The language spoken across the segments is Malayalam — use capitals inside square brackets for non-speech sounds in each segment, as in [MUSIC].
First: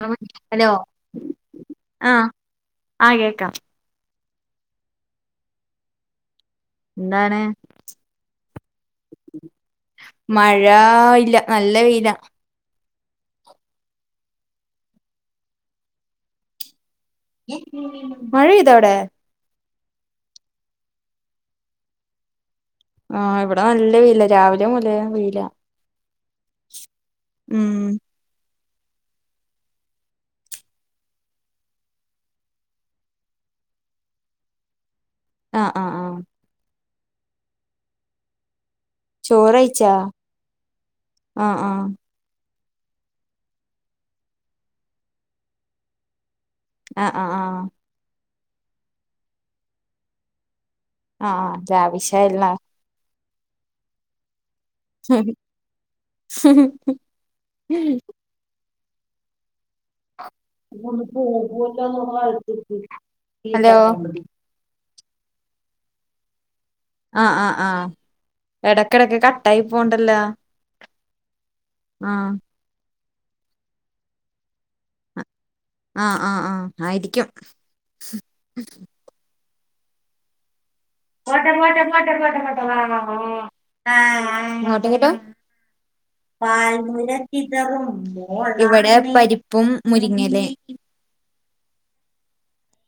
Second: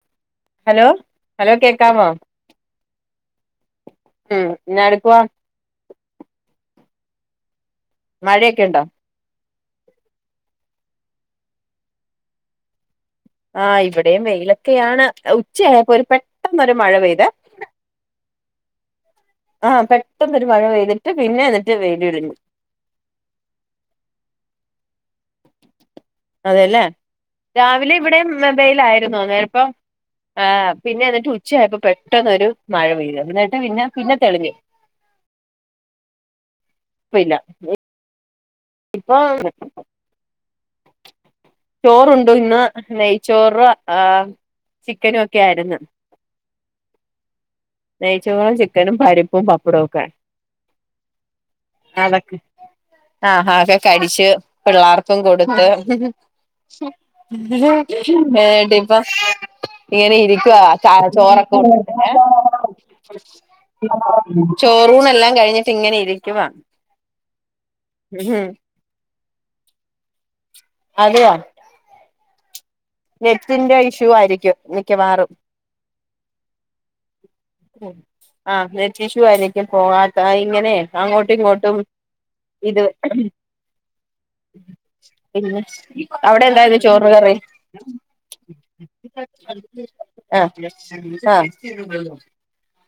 ആ ഹലോ ഹലോ കേക്കാമോ ആഹ് കേക്കാം ഉം ഞാനി ഇപ്പോ എന്താണ് മഴയൊക്കെ ഒണ്ടോ മഴ ഇല്ല നല്ല വെയിലാ ആ ഇവിടെയും വെയിലൊക്കെയാണ് ഉച്ചയായപ്പോ ഒരു പെട്ടെന്നരു മഴ പെയ്ത് മഴെയ്തോ അവടെ ആഹ പെട്ടെന്ന് ഒരു മഴ പെയ്തിട്ട് പിന്നെ എന്നിട്ട് വേയിൽ വിടിഞ്ഞു ആഹ് ഇവിടെ നല്ല വെയ്ലാ രാവിലെ മൊതലേ വെയ്ലാ അതെലേ ഉം രാവിലെ ഇവിടേം വെയിലായിരുന്നു അന്നേരപ്പം ആ പിന്നെ എന്നിട്ട് ഉച്ചയായപ്പോ പെട്ടെന്ന ഒരു മഴ പെയ്തു ആ ന്നിട്ട് പിന്നെ പിന്നെ തെളിഞ്ഞു ആ ആ ആഹ പ്പല്ല ഇപ്പൊ ചോറ് [UNINTELLIGIBLE] കഴിച്ചാ ആഹ് ആഹ് ചോറുണ്ടു ഇന്ന് നെയ്ച്ചോറ് ആഹ് ചിക്കനും ഒക്കെ ആയിര്ന്ന് അഹ് അഹ് ആഹ് നെയ്ച്ചോറും, ചിക്കനും, പരിപ്പും, പപ്പടോക്കെ അഹ് ആഹ് ലാവിഷായ്രുന്നോ ആഹാ ഒക്കെ കഴിച്ച് പിള്ളാർക്കും കൊടുത്ത് നേട്ടിപ്പം ഇങ്ങനെ ഇരിക്കുവാ ചാ ഒന്ന് ചോറൊക്കെ [UNINTELLIGIBLE] പോകൂല്ലന്നുള്ള ഏഹ് കാര്യത്തി ചേറൂണെല്ലാം കഴിഞ്ഞിട്ട് ഇങ്ങനെ ഇരിക്കുവാ ആഹ് ആഹ് ആഹ് ഉം എടക്കെടക്ക് കട്ടായിപോണ്ടല്ലാ അതെയോ ആഹ് നെറ്റിന്റെ ഇഷ്യൂവായിരിക്കും മിക്കവാറും ആഹ് ആഹ് ആഹ് ആയിരിക്കും ഉം ആഹ് നെറ്റിഷ്യു ആയിരിക്കും കോ കാട്ടാ ഇങ്ങനെ അങ്ങോട്ടും പോട്ടെ ഇങ്ങോട്ടും പോട്ടെ പോട്ടെ പോട്ടെ ഇത് പോട്ടെ [UNINTELLIGIBLE] ബാ [UNINTELLIGIBLE] പിന്നെ അവിടെ എന്തായിരുന്നു ചോറിന് കറി ബാംഗ്ളൂരെത്തീറ്റാ [UNINTELLIGIBLE] ഇവടെ പരിപ്പും മുരിങ്ങലേം ആഹ് [UNINTELLIGIBLE]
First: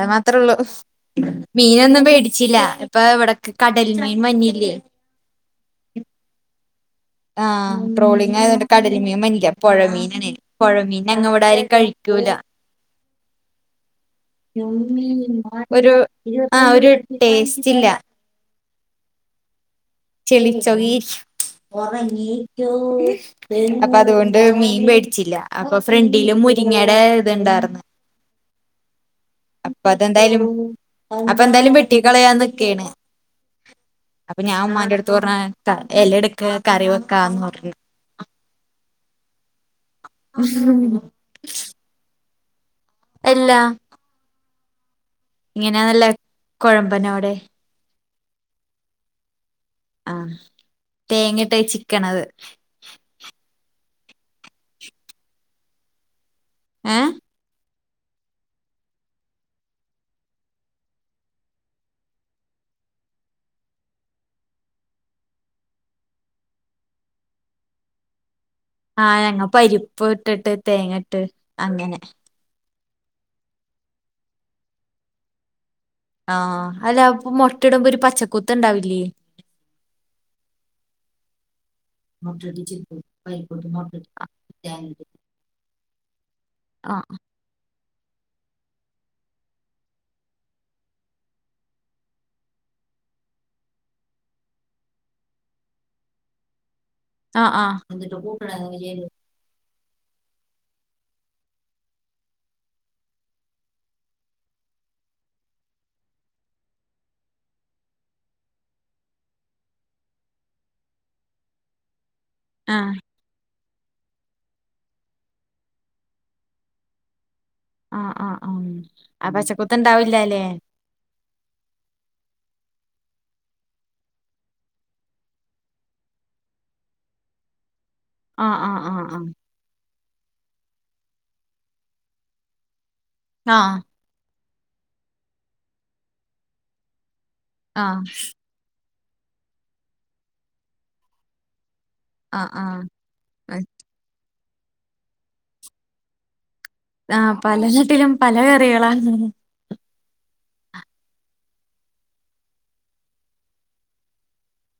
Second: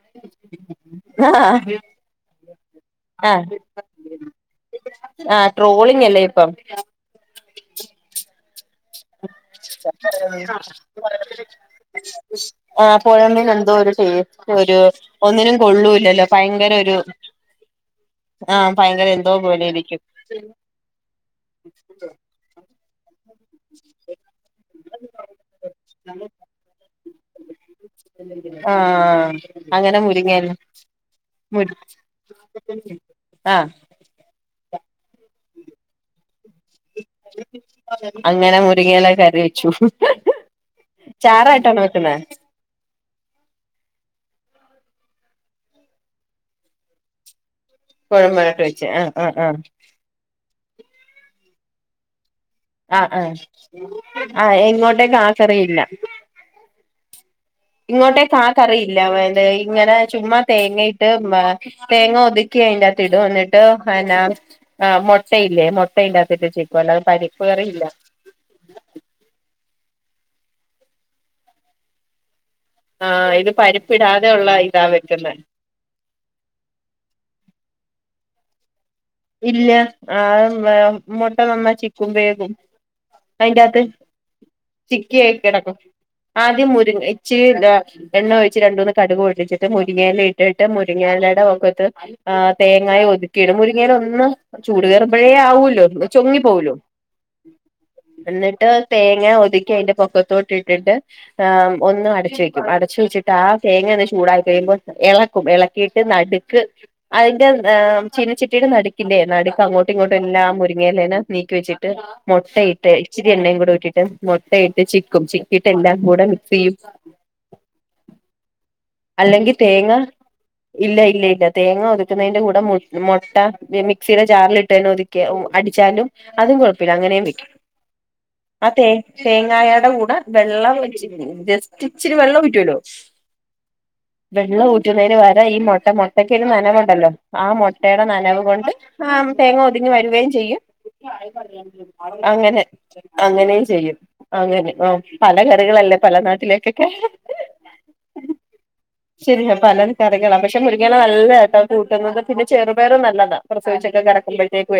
അഹ് മാത്രേ ഒള്ളൂ മീനൊന്നും വേടിച്ചില്ലാ ഇപ്പൊ ആഹ് ഇവടക്ക് കടൽ മീൻ വര്ഞ്ഞില്ലേ ആഹ് ട്രോളിങ്ങല്ലേ ഇപ്പം ആഹ് ട്രോളിങ്ങായതോ കടൽമീൻ വഞ്ഞില്ല പൊഴമീനാണേ പൊഴമീൻ ഞങ്ങ ഇവിടാരു കഴിക്കൂല ആഹ് പൊഴമീന് എന്തോരു ടേസ്റ്റ് ഒരു ഒന്നിനും കൊള്ളൂല്ലല്ലോ ഭയങ്കര ഒരു ടേസ്‌റ്റില്ല ആഹ് പയങ്കര എന്തോ പോലെ ഇരിക്കും ചെളി ച്ചൊകേര്ക്കും ഒറങ്ങിറ്റോ അപ്പൊ അതുകൊണ്ട് മീൻ വേടിച്ചില്ല അപ്പൊ ഫ്രണ്ടില് മുരിങ്ങടെ ഇത്ണ്ടാർന്ന് ആഹ് അപ്പ അങ്ങനെ അതെന്തായാലും മുരിങ്ങയില അപ്പൊ മുരി എന്തായാലും വെട്ടിക്കളയാൻ നിക്കേണ് ആഹ് അപ്പൊ ഞാ ഉമ്മാന്റെട്ത്ത് പറഞ്ഞ് ത എല എട്ക്ക് കറി വെക്കാന്ന് പറഞ്ഞു അങ്ങനെ മുരിങ്ങഎല കറി വെച്ചു ചാറായിട്ടാണോ വെക്ക്ണേ എല്ലാ ഇങ്ങനെ നല്ല കൊഴമ്പനോടെ കൊഴമ്പായിട്ട് വെച്ച് ആഹ് ആഹ് ആഹ് ആഹ് തേങ്ങയിട്ട് അഹ് ചിക്കണത് ആഹ് ആഹ് ആഹ് ഇങ്ങോട്ടേക്കാ ക്കറിയില്ല ഏഹ് ഇങ്ങോട്ടേക്കാ കറിയില്ല വേ ന്തെ ഇങ്ങനെ ചുമ്മാ തേങ്ങയിട്ട് വാ തേങ്ങ ഒതുക്കി അയിന്റാത്തിടും എന്നിട്ട് എ എന്നാ ആഹ് മൊട്ടയില്ലേ മൊട്ട അയിൻ്റാത്തിട്ട് ചിക്കും അല്ലാതെ പരിപ്പക്കറി ഇല്ല ആഹ് ഞങ്ങ പരിപ്പ് ഇട്ടിട്ട് തേങ്ങട്ട് അങ്ങനെ ആഹ് ഇത് പരിപ്പിടാതെ ഒള്ള ഇതാ വെക്ക്ന്നേ ആഹ് അല്ലപ്പൊ മൊട്ട ഇടുമ്പോ ഒരു പച്ചക്കുത്ത് ഇണ്ടാവില്ല്യേ ഇല്ല ആ വേ മൊട്ട നന്നായി ചിക്കും വേകും [UNINTELLIGIBLE] കൈക്കോട്ടും [UNINTELLIGIBLE] ച്ചിക്കി ആയി കെടക്കും ആദ്യം ആ മുരിങ്ങ ഇച്ചി രി എണ്ണ ഒഴിച്ച് രണ്ടൂന്ന് കടുകും പൊട്ടിച്ചിട്ട് മുരിങ്ങയെല ഇട്ടിട്ട് മുരിങ്ങ എലേടെ വക്കത്ത് ആഹ് തേങ്ങായും ഒതുക്കി ഇടും മുരിങ്ങേല ഒന്ന് ചൂട് കേറുമ്പഴേ ആവൂല്ലോ ചൊങ്ങിപ്പോവൊ ല്ലോ ആ ആ ആ എന്നിട്ട് തേങ്ങ ഒതുക്കി അതിന്റെ പൊക്കത്തോട്ടിട്ടിണ്ട് ഏഹ് ഒന്ന് അടച്ചു വെക്കും അടച്ചു വെച്ചിട്ട് ആ തേങ്ങ ഒന്ന് ചൂടായി കഴിയുമ്പോൾ ഇളക്കും ഇള ‌ക്കിട്ട് നടുക്ക് അതിന്റെ ഏഹ് ചീനച്ച ട്ടിയുടെ നടുക്കില്ലേ നടുക്ക് അങ്ങോട്ടും ഇങ്ങോട്ടും എല്ലാം മുരുങ്ങേലേന്നെ നീക്കി വെച്ചിട്ട് മുട്ടയിട്ട് ഇച്ചിരി എണ്ണയും കൂടെ ഇട്ടിട്ട് മുട്ടയിട്ട് ചിക്കും ചിക്കിട്ട് എല്ലാം കൂടെ മിക്സ് ചെയ്യും ആഹ് ആഹ് ആഹ് ആ അല്ലെങ്കിൽ പച്ചക്കുത്ത് തേങ്ങ ഉണ്ടാവൂല്ലല്ലേ ഇല്ല ഇല്ല ഇല്ല തേങ്ങ ഒതുക്കുന്നതിന്റെ കൂടെ മു മൊട്ട മിക്സിയുടെ ജാറിലിട്ട് തന്നെ ഒതു ക്കെ അടിച്ചാലും അതും കുഴപ്പമില്ല അങ്ങനെയും വെക്കും ആ തേ തേങ്ങായാടെ കൂടെ വെള്ളം ജസ്റ്റ് ഇച്ചിരി വെള്ളം ഉറ്റുവല്ലോ ആഹ് വെള്ളം ഊറ്റുന്നതിന് പകരം ഈ മുട്ട മുട്ടക്കൊരു നനവുണ്ടല്ലോ ആ മുട്ടയുടെ നനവ് കൊണ്ട് ആഹ് തേങ്ങ ഒതുങ്ങി വരുകയും ചെയ്യും ആ അങ്ങനെ ആ ആ അങ്ങനെയും ചെയ്യും അങ്ങനെ ആഹ് പല കറികളല്ലേ പല നാട്ടിലേക്കൊക്കെ ആഹ് പല നാട്ടിലും പല കറികളാ ശരിയാ പല നാ കറികള പക്ഷെ മുരിങ്ങല നല്ലതാട്ട കൂട്ടുന്നത് പിന്നെ ചെറുപയറും നല്ലതാണ് പ്രസവിച്ചൊക്കെ കടക്കുമ്പോഴത്തേക്ക്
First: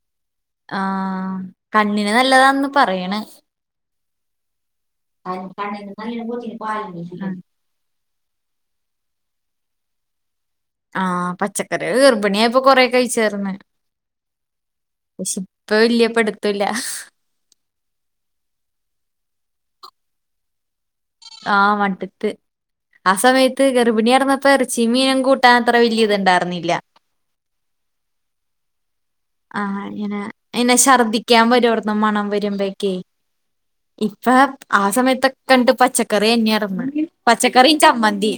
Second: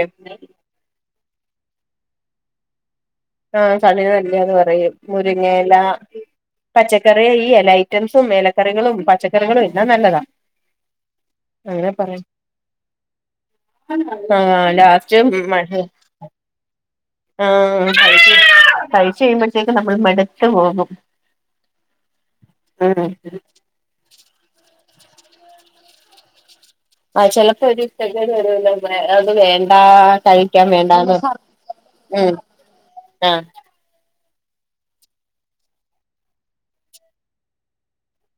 ആഹ് കണ്ണിന് നല്ലതാന്ന് പറയണ് ആഹ് കണ്ണിന് നല്ലേയാന്ന് പറയും മുരിങ്ങേല കണ്ണിന് നല്ലോണം പോത്തിന് പാലിന് പച്ചക്കറിയിൽ ഈ ഇല ഐറ്റംസും എലക്കറികളും പച്ചക്കറികളും എല്ലാം നല്ലതാ ആഹ് അങ്ങനെ പച്ചക്കറികൾ ഗർഭിണിയായിപ്പൊ കൊറെ കഴിച്ചാർന്ന് ആഹ് ലാസ്റ്റ് പക്ഷെ ഇപ്പ വല്ല്യ പിടുത്തല്ല ആഹ് കഴിച്ച് കഴിയുമ്പോഴത്തേക്കും നമ്മൾ മടുത്തു പോകും ആഹ് മട്ത്ത് ഉം ആ സമയത്ത് ത്ത് ഗർഭിണി ആയിരുന്നപ്പ ഇറച്ചിയും മീനും കൂട്ടാൻ അത്ര വലിയ ഇത് ഇണ്ടായിരുന്നില്ല ആഹ് ചെലപ്പോ ഒരു [UNINTELLIGIBLE] അത് വേണ്ട ആഹ് ഇങ്ങനെ കഴിക്കാൻ ഇങ്ങനെ വേണ്ടാന്ന് ഛർദ്ദിക്കാൻ വരുവാർന്നു മണം ഉം വരുമ്പഴേക്കേ ആഹ് ഇപ്പ ആ സമയത്തൊക്കണ്ട് പച്ചക്കറിയന്നാര്ന്ന് പച്ചക്കറിയും ചമ്മന്തി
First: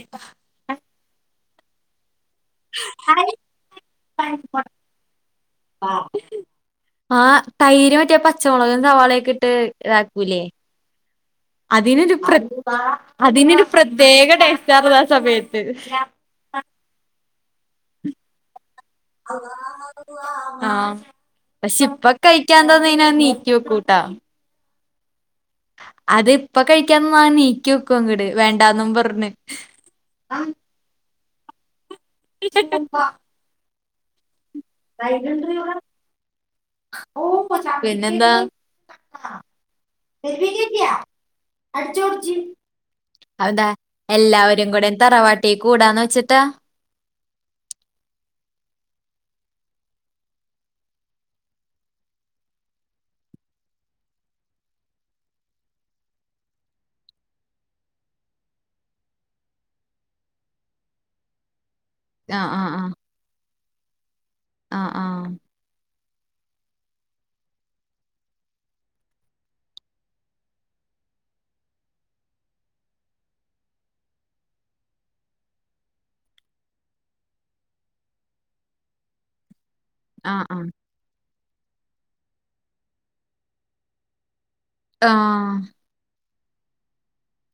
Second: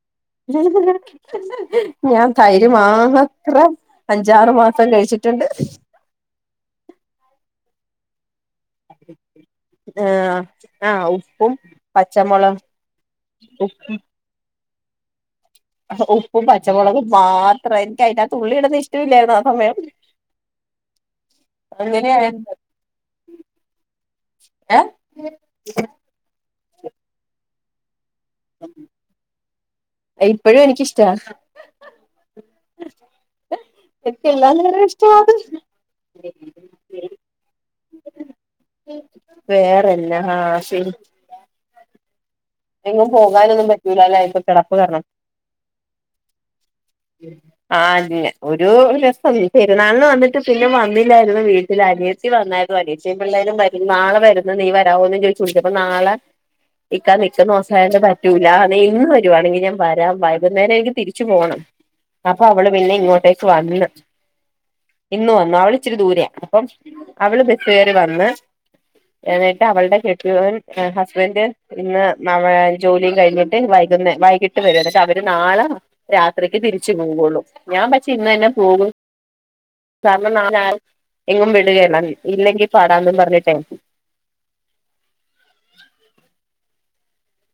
ഞാൻ തൈര് മാത്രം അഞ്ചാറ് മാ സം കഴിച്ചിട്ടുണ്ട് ആഹ് തൈര് മറ്റേ പച്ചമുളക് സവാളയൊക്കെ ഇട്ട് ആ ഇതാക്കൂല്ലേ ആ ഉപ്പും അതിനൊരു പ്ര പച്ചമുളക് അതിനൊരു പ്രത്യേക ടേസ്റ്റാണല്ലോ ആ സമയത്ത് ഉപ്പും പച്ചമുളകും മാത്രം എനിക്ക് അതിനകത്ത് ഉള്ളി ഇട്ന്നെ ഇഷ് ആഹ് പക്ഷെ ഇപ്പൊ അങ്ങനെയായിരുന്നു കഴിക്കാൻ തന്നെയ്നാ ഞാൻ നീക്കി വെക്കൂട്ടാ ചിക അത് ഇപ്പ കഴിക്കാൻത്തന്ന നീക്കി വെക്കും അങ്ങട് വേണ്ടാന്നും പറഞ്ഞ് ഇപ്പഴും എനിക്കിഷ്ട [UNINTELLIGIBLE] തെറ്റില്ലാന്നിങ്ങനെ പിന്നെന്താ വേറെന്നാ ആ ശരി എങ്ങും അതെന്താ പോകാനൊന്നും പറ്റൂല അല്ലേ ഇപ്പൊ എല്ലാവരും കിടപ്പ് കാരണം കൂടെയും തറവാട്ടി കൂടാന്ന് വെച്ചിട്ടാ ഉം ആ അങ ഒരു രസം പെരുന്നാൾന്ന് വന്നിട്ട് പിന്നെ വന്നില്ലയിരുന്നു വീട്ടിലനി വന്നായിരുന്നു അനിയത്തി പിള്ളേരും വര നാളെ വര നീ വരമോ എന്ന് ചോദിച്ചു ച്ചപ്പ നാളെ ക്കാതെ നി പച്ച മോസായ് പറ്റൂല നീ ഇന്ന് വരുവാണെങ്കിൽ ഞാൻ വരാം വൈകുന്നേരം എനിക്ക് തിരിച്ചു പോകണം ആ അപ്പൊ ആ അവള് ആ പിന്നെ ഇങ്ങോട്ടേക്ക് വന്ന് ആ ഇന്ന് വന്നു അവള ഇച്ചിരി ദൂരെയാണ് അപ്പം അവള് ബസ് കേറി വന്ന് ന്നിട്ട് അവളുടെ കെട്യോൻ ഹസ്ബൻഡറ് ഇന്ന് ജോലിയും കഴിഞ്ഞിട്ട് വൈകുന്ന വൈകിട്ട് വരും ന്നിട്ട് അവര് നാളാ- രാത്രിക്ക് തിരിച്ചു പോവയുള്ളൂ ഞാൻ പക്ഷേ ഇന്ന് തന്നെ പോകും കാരണം ആ നാന ആ എങ്ങും വിടുകേല ഇല്ലെങ്കിൽ പാടാന്ന് പറഞ്ഞിട്ടേ ആഹ്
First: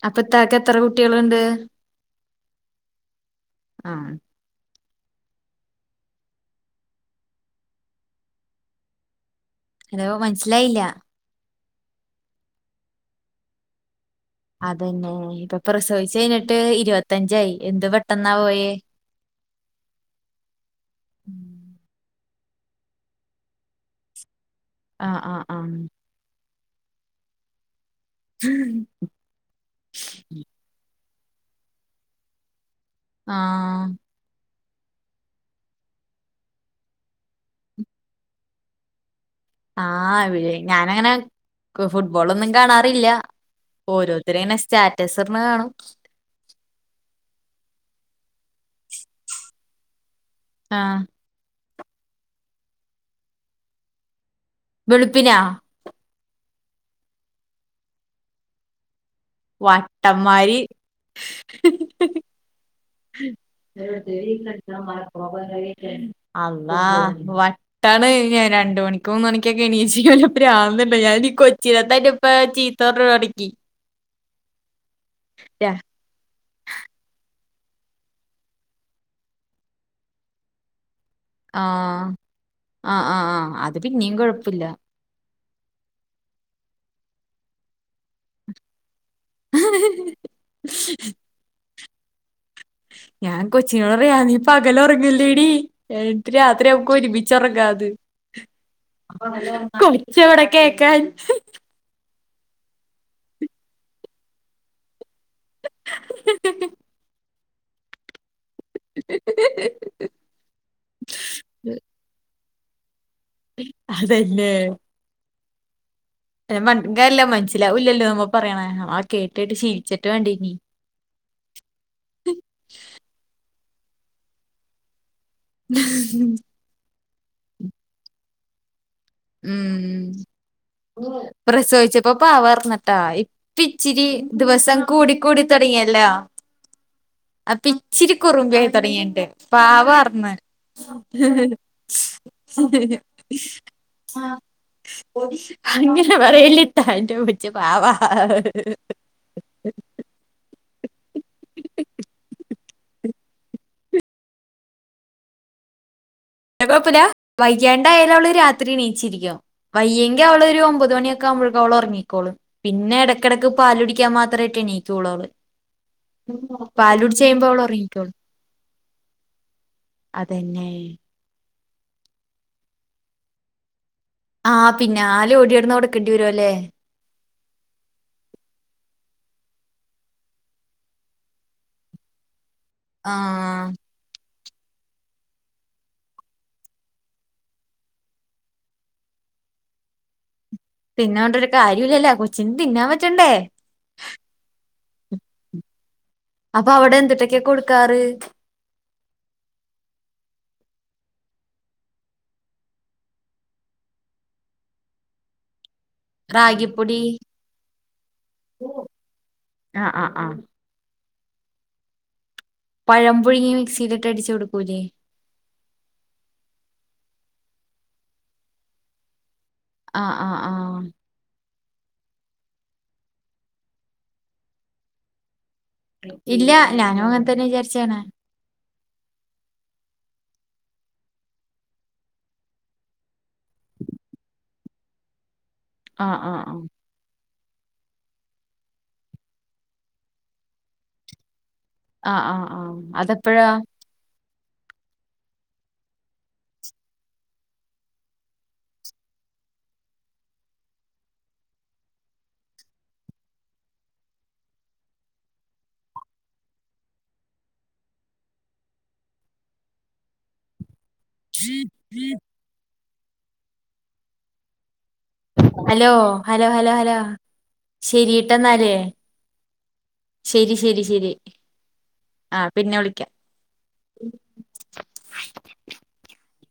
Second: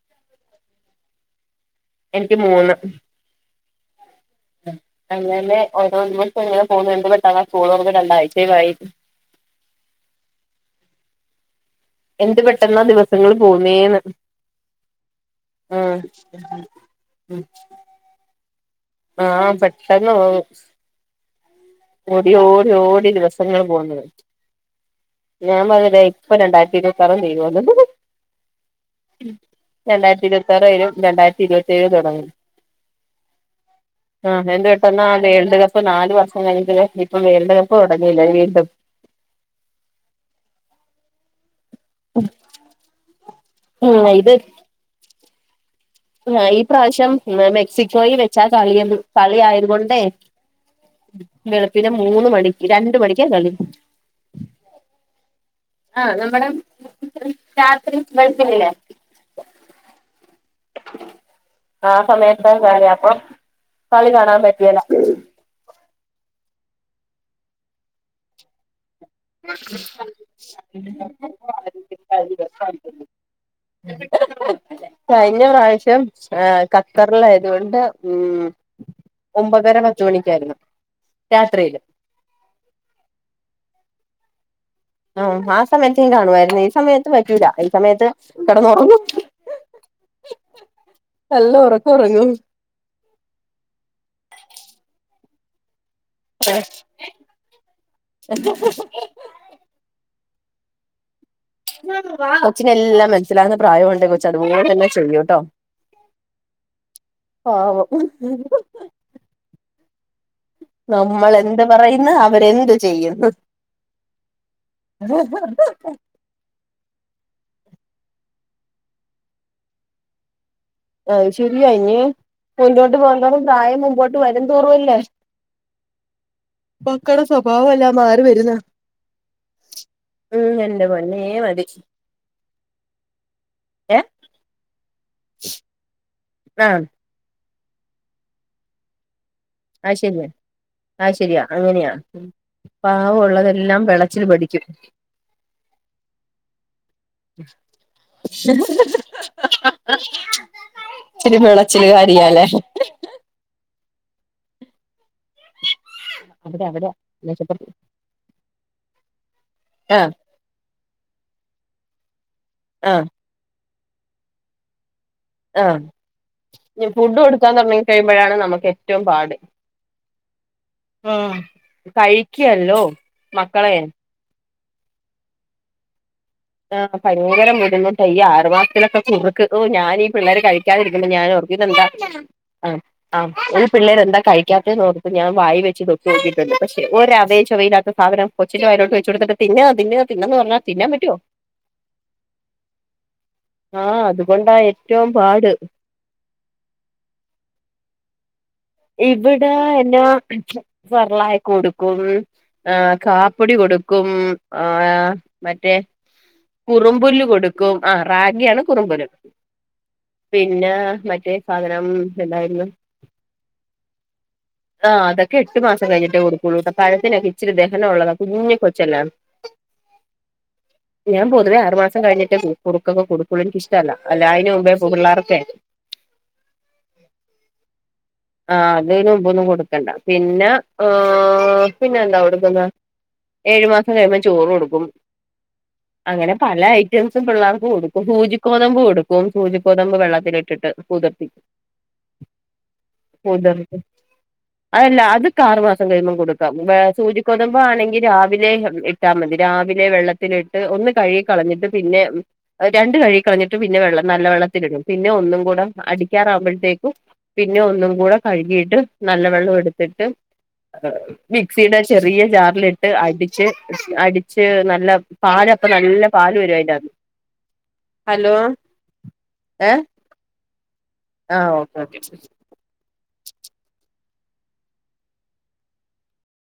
അപ്പൊ ഇത്താക്ക് എത്ര കുട്ടികളൾ ണ്ട് എനിക്ക് മൂന്ന് ആഹ് അങ്ങനന്നെ [UNINTELLIGIBLE] രണ്ടാഴ്ചയുംമായി ഹലോ മനസ്സിലായില്ല എന്ത് പെട്ടെന്ന ദിവസങ്ങള് പോവുന്നേന്ന് അതന്നെ ഇപ്പൊ പ്രസവിച്ച കഴിഞ്ഞിട്ട് ഉം ഇരുപത്തഞ്ചായി എന്ത് പെട്ടെന്നാ പോയേ ആഹ് പെട്ടന്ന് പോവും ഉം ഓടി ഓടി ഓടി ദിവസങ്ങൾ പോകുന്നത് ആ ആ ഞാൻ പറ- ഇപ്പൊ രണ്ടായിര ഇരുപത്തിആർ തീരുലൊ ഉം രണ്ടായിരത്തി ഇരുപത്തി ആറ് കയിഞ്ഞ് രണ്ടായിരത്തി ഇരുപത്തി ഏഴ് തുടങ്ങും ആഹ് ആഹ് എന്താ പെട്ടന്ന് ആ വേൾഡ് കപ്പ് നാല് വർഷം കഴിഞ്ഞട്ട ഇപ്പ വേൾഡ് കപ്പ് തുടങ്ങയില്ലേ വീണ്ടും ആ ഇ ഞാനങ്ങനെ ഫുട്ബോളൊന്നും കാണാറില്ല ഉം ഓരോരുത്തരങ്ങനെ സ്റ്റാറ്റസ് ഇടണേ കാണും ആ ഈ പ്രാവശ്യം മെക്സിക്കോയിൽ വ- ച്ചാ കളി കളി ആയത് കൊണ്ടേ ആ വളുപ്പിന് മൂന്ന് മണിക്ക് രണ്ട മണിക്കാ കളി വെളുപ്പിനോ ആഹ് നമ്മുടെ രാത്രി വെളപിന് ലെ വട്ടമാര് ആ സമയ എന്താ കറിയ അപ്പൊ കളി കാണാൻ പറ്റിയല്ല [UNINTELLIGIBLE] അള്ളാഹ് വട്ടാണ് രണ്ട് മണിക്ക് മൂന്ന് മണിക്കൊക്കെ എണീച് പ്രാന്ത് ണ്ടോ ഞാനീഈ കൊച്ചിടത്തായിട്ട് ഇപ്പ ചീത്തോറഞ്ഞു തൊടങ്ങി കഴിഞ്ഞ ടാ. പ്രാവശ്യം ആ ഖത്തറിലയതുകൊണ്ട് ഉം ഒമ്പതര പത്തുമണിക്കായിരുന്നു ആഹ് ആ ആഹ് ആഹ് അത് പിന്നിം കൊഴപ്പല്ല ആ ആ സമയത് കാണുവായിരുന്നു ഈ സമയത്ത് പറ്റൂല ഈ സമയത്ത് കിടന്നോറങ്ങും [UNINTELLIGIBLE] നല്ല ഉറക്കം ഉറങ്ങും ഞാൻ കൊച്ചിനോട് പറയും നീ പകൽ ഉറങ്ങല്ലേടി ന്നിട്ട് രാത്രി ഉറങ്ങും മ്മക്ക് ഒരുമിച്ചെറങ്ങാന്ന് കൊചെവിടെ കേക്കാൻ കൊച്ചിനെ എല്ലാം മനസ്സിലാവകുന്ന പ്രായണ്ട് കൊച് അതുപോലെ തന്നെ ചെയ്യൂ ട്ടൊ പാവം [UNINTELLIGIBLE] നമ്മള് എന്ത് പറയുന്നു അവരെന്ത് ചെയ്യു അതന്നെ ഹഹഹഹ [UNINTELLIGIBLE] മനസിലില്ലല്ലോ [UNINTELLIGIBLE] നമ്മ പറയ്ണെ ആഹ് കേട്ടിട്ട് ശീലിച്ചിട്ട് വണ്ടിനി അത് ശരിയാ ഇനീ മുന്നോട്ട് പോകുന്തോറും പ്രായം മുമ്പോട്ട് വരു ന്തോറുവല്ലേ ഹഹഹ് മക്കടെ സ്വഭാവമെല്ലാം മാറി വരുന്നു ഉം പൊന്നേ മതി പ്രസവിച്ച പ്പൊ പാവർന്നിട്ടാ ഇപ്പം ഏ ഇച്ചിരി ദിവസം കൂടി കൂടി തുടങ്ങിയല്ലോ ആഹ് അപ്പ ഇച്ചിരി കുറുമ്പായി തുടങ്ങിട്ടുണ്ട് അത് ശരിയാ പാവർന്ന് അത് ശരിയാ അങ്ങനെയാ പാവം ഉള്ളതെല്ലാം വെളച്ചിൽ ഹ്ഹ്ഹ്ഹ്ഹ്ഹ്ആഹ് പഠിക്കും അങ്ങനെ പറയല്ലേ ഇത്താൻ്റെ കൊച്ച് പാവ ഇച്ചിരി വെളച്ചില് കാരിയാല്ലേ ഉ [INAUDIBLE] അവിടെ അവിടെയാ കുഴപ്പില്ല മേശപ്പുറത്ത് വൈകാണ്ടായാല് അവള് രാത്രി എണീച്ചിരിക്കും ആഹ് വയ്യെങ്കി അവള് ഒരു ഒമ്പത് മണിയക്കെ ക്കവുമ്പോഴക്കും അവള് ഒറങ്ങീക്കോളും ആഹ് പിന്നിടക്കിടയ്ക്ക് പാലു കുടിക്കാൻ മാത്രായിട്ടാണ് എണ്ണീക്കുള്ളൂ അവൾ ആഹ് ഫുഡ് കൊടുക്കാൻ അവള് തുടങ്ങി ഉറങ്ങിക്കോളും ക്കഴിയുമ്പോഴാണ് നമുക്ക് ഏറ്റവും പാട് അതന്നെ ആഹ് കഴിക്കുവല്ലോ മക്കളെ ആഹ് പിന്നാലെ ഓടി നടന്ന് കൊടുക്കേണ്ടി വരുവല്ലേ ഭയങ്കര ബുദ്ധിമുട്ടാ ഈ ആറുമാസത്തിലൊക്കെ കുുറുക്ക് ഓ ഞാനീ പിള്ളാര് കഴിക്കാതിരിക്കുമ്പോ ഞാൻ ഓർക്കും ഇതെന്താ അഹ് അഹ് ആഹ് [UNINTELLIGIBLE] പിള്ളേരെന്താ കഴിക്കാത്തതെന്നോർത്തു ഞാൻ വായിൽ വെച്ചു നോക്കി നോക്കിട്ടുണ്ട് പക്ഷെ അവയും ചുവവയില്ലാത്ത സാധനം കൊച്ചിൻ്റെ വായിലോട്ട് വെച്ച് കൊടുത്തിട്ട് തിന്ന തിന്ന തിന്നന്നു പറഞ്ഞാ തിന്നാൻ പറ്റുവോ തിന്നാണ്ടൊരു കാര്യല്ലല്ലോ കൊച്ചിന് തിന്നാൻ പറ്റണ്ടേ ആഹ് അതുകൊണ്ടാ ഏറ്റവും പാട് അപ്പൊ അവിടെ എന്തുട്ടൊക്കെ കൊടുക്കാറ്? ഇവിടെ ഞാൻ സെർലാക്ക് കൊടുക്കും ആഹ് കാപ്പൊടി കൊടുക്കും ആഹ് മറ്റേ റാഗിപ്പൊടി കുറുമ്പുല്ല് കൊടുക്കും ആഹ് റാഗിയാണ് കുറുമ്പുല്ല് ആഹ് ആഹ് ആഹ് പിന്നെ മറ്റേ സാധനം എന്തായിരുന്നു? പഴം പുഴുങ്ങി മിക്സിയിലിട്ട് അടിച്ച് കൊടുക്കൂല്ലേ ആഹ് അതൊക്കെ എട്ട്മാസം കഴിഞ്ഞിട്ടേ കൊടുക്കുള്ളൂ പഴത്തിനൊക്കെ ഇച്ചിരി ദഹനമുള്ളതാ കുഞ്ഞി കൊച്ചല്ലേ? ആഹ ആഹ് ആഹ് ഞാൻ പൊതുവെ ആറു മാസം കഴിഞ്ഞിട്ടേ കുറുക്കൊക്കെ കൊടുക്കുള്ളു എനിക്ക് ഇഷ്ടമല്ല അതിന് മുമ്പേ പിള്ളേർക്കേ ഇല്ല ഞാനും അങ്ങൻ തന്നെ വിചാരിച്ചേണെ ആ ഞ്ഞി അയ്ന് മ്പൊന്നും കൊടുക്കണ്ട പിന്നെ ആ പിന്നെന്താ കൊടുക്കുന്നെ ഏഴ് മാസം കഴിയുമ്പം ചോറ് കൊടുക്കും ആഹ് അങ്ങനെ ആഹ് ആഹ് പല ഐറ്റം റ്റംസും പിള്ളാർക്കു കൊടുക്കും സൂചിക്കോതമ്പ് കൊടുക്കും സൂചിക്കോതമ്പ് വെള്ളത്തില് ഇട്ടിട്ട് കുതിർത്തി ആഹ് ആഹ് ആഹ് അതെപ്പഴാ ഓതേണ് [INAUDIBLE] അതല്ല അത്ക്ക്‌ ആറ് മാസം കഴിയുമ്പം കൊടുക്കാം വേ സൂചിക്കോതമ്പാണെങ്കില് രാവിലെ യം എട്ട് ഇട്ടാ മതി രാവിലെ വെള്ളത്തിലിട്ട് ഒന്ന് കഴുകി കളഞ്ഞിട്ട് പിന്നെ ട്ടാ രണ്ട് കഴുകിക്കളഞ്ഞിട്ട് പിന്നെ വെള്ളം നല്ല വെള്ളത്തിലിടും പിന്നെ ഒന്നും കൂടെ അടിക്കാറാകുമ്പഴത്തേക്കും പിന്നെ ഒന്നും കൂടെ കഴുകിയിട്ട് നല്ല വെള്ളം എടുത്തിട്ട് [UNINTELLIGIBLE] മിക്സിയുടെ ചെറിയ ജാറിലിട്ട് അടിച്ച് അടിച്ച് നല്ല പാലപ്പം ഹലോ നല്ല പാല് ഹലോ വരും ഹലോ അതിന്റകത്ത് ഹലോ ശരീട്ട ഹലോ ന്നാല് ഏഹ് ശരി ശരി ശരി ആഹ് ഓക്കെ ഓക്കെ ശരി ആഹ് പിന്നെ വിളിക്കാം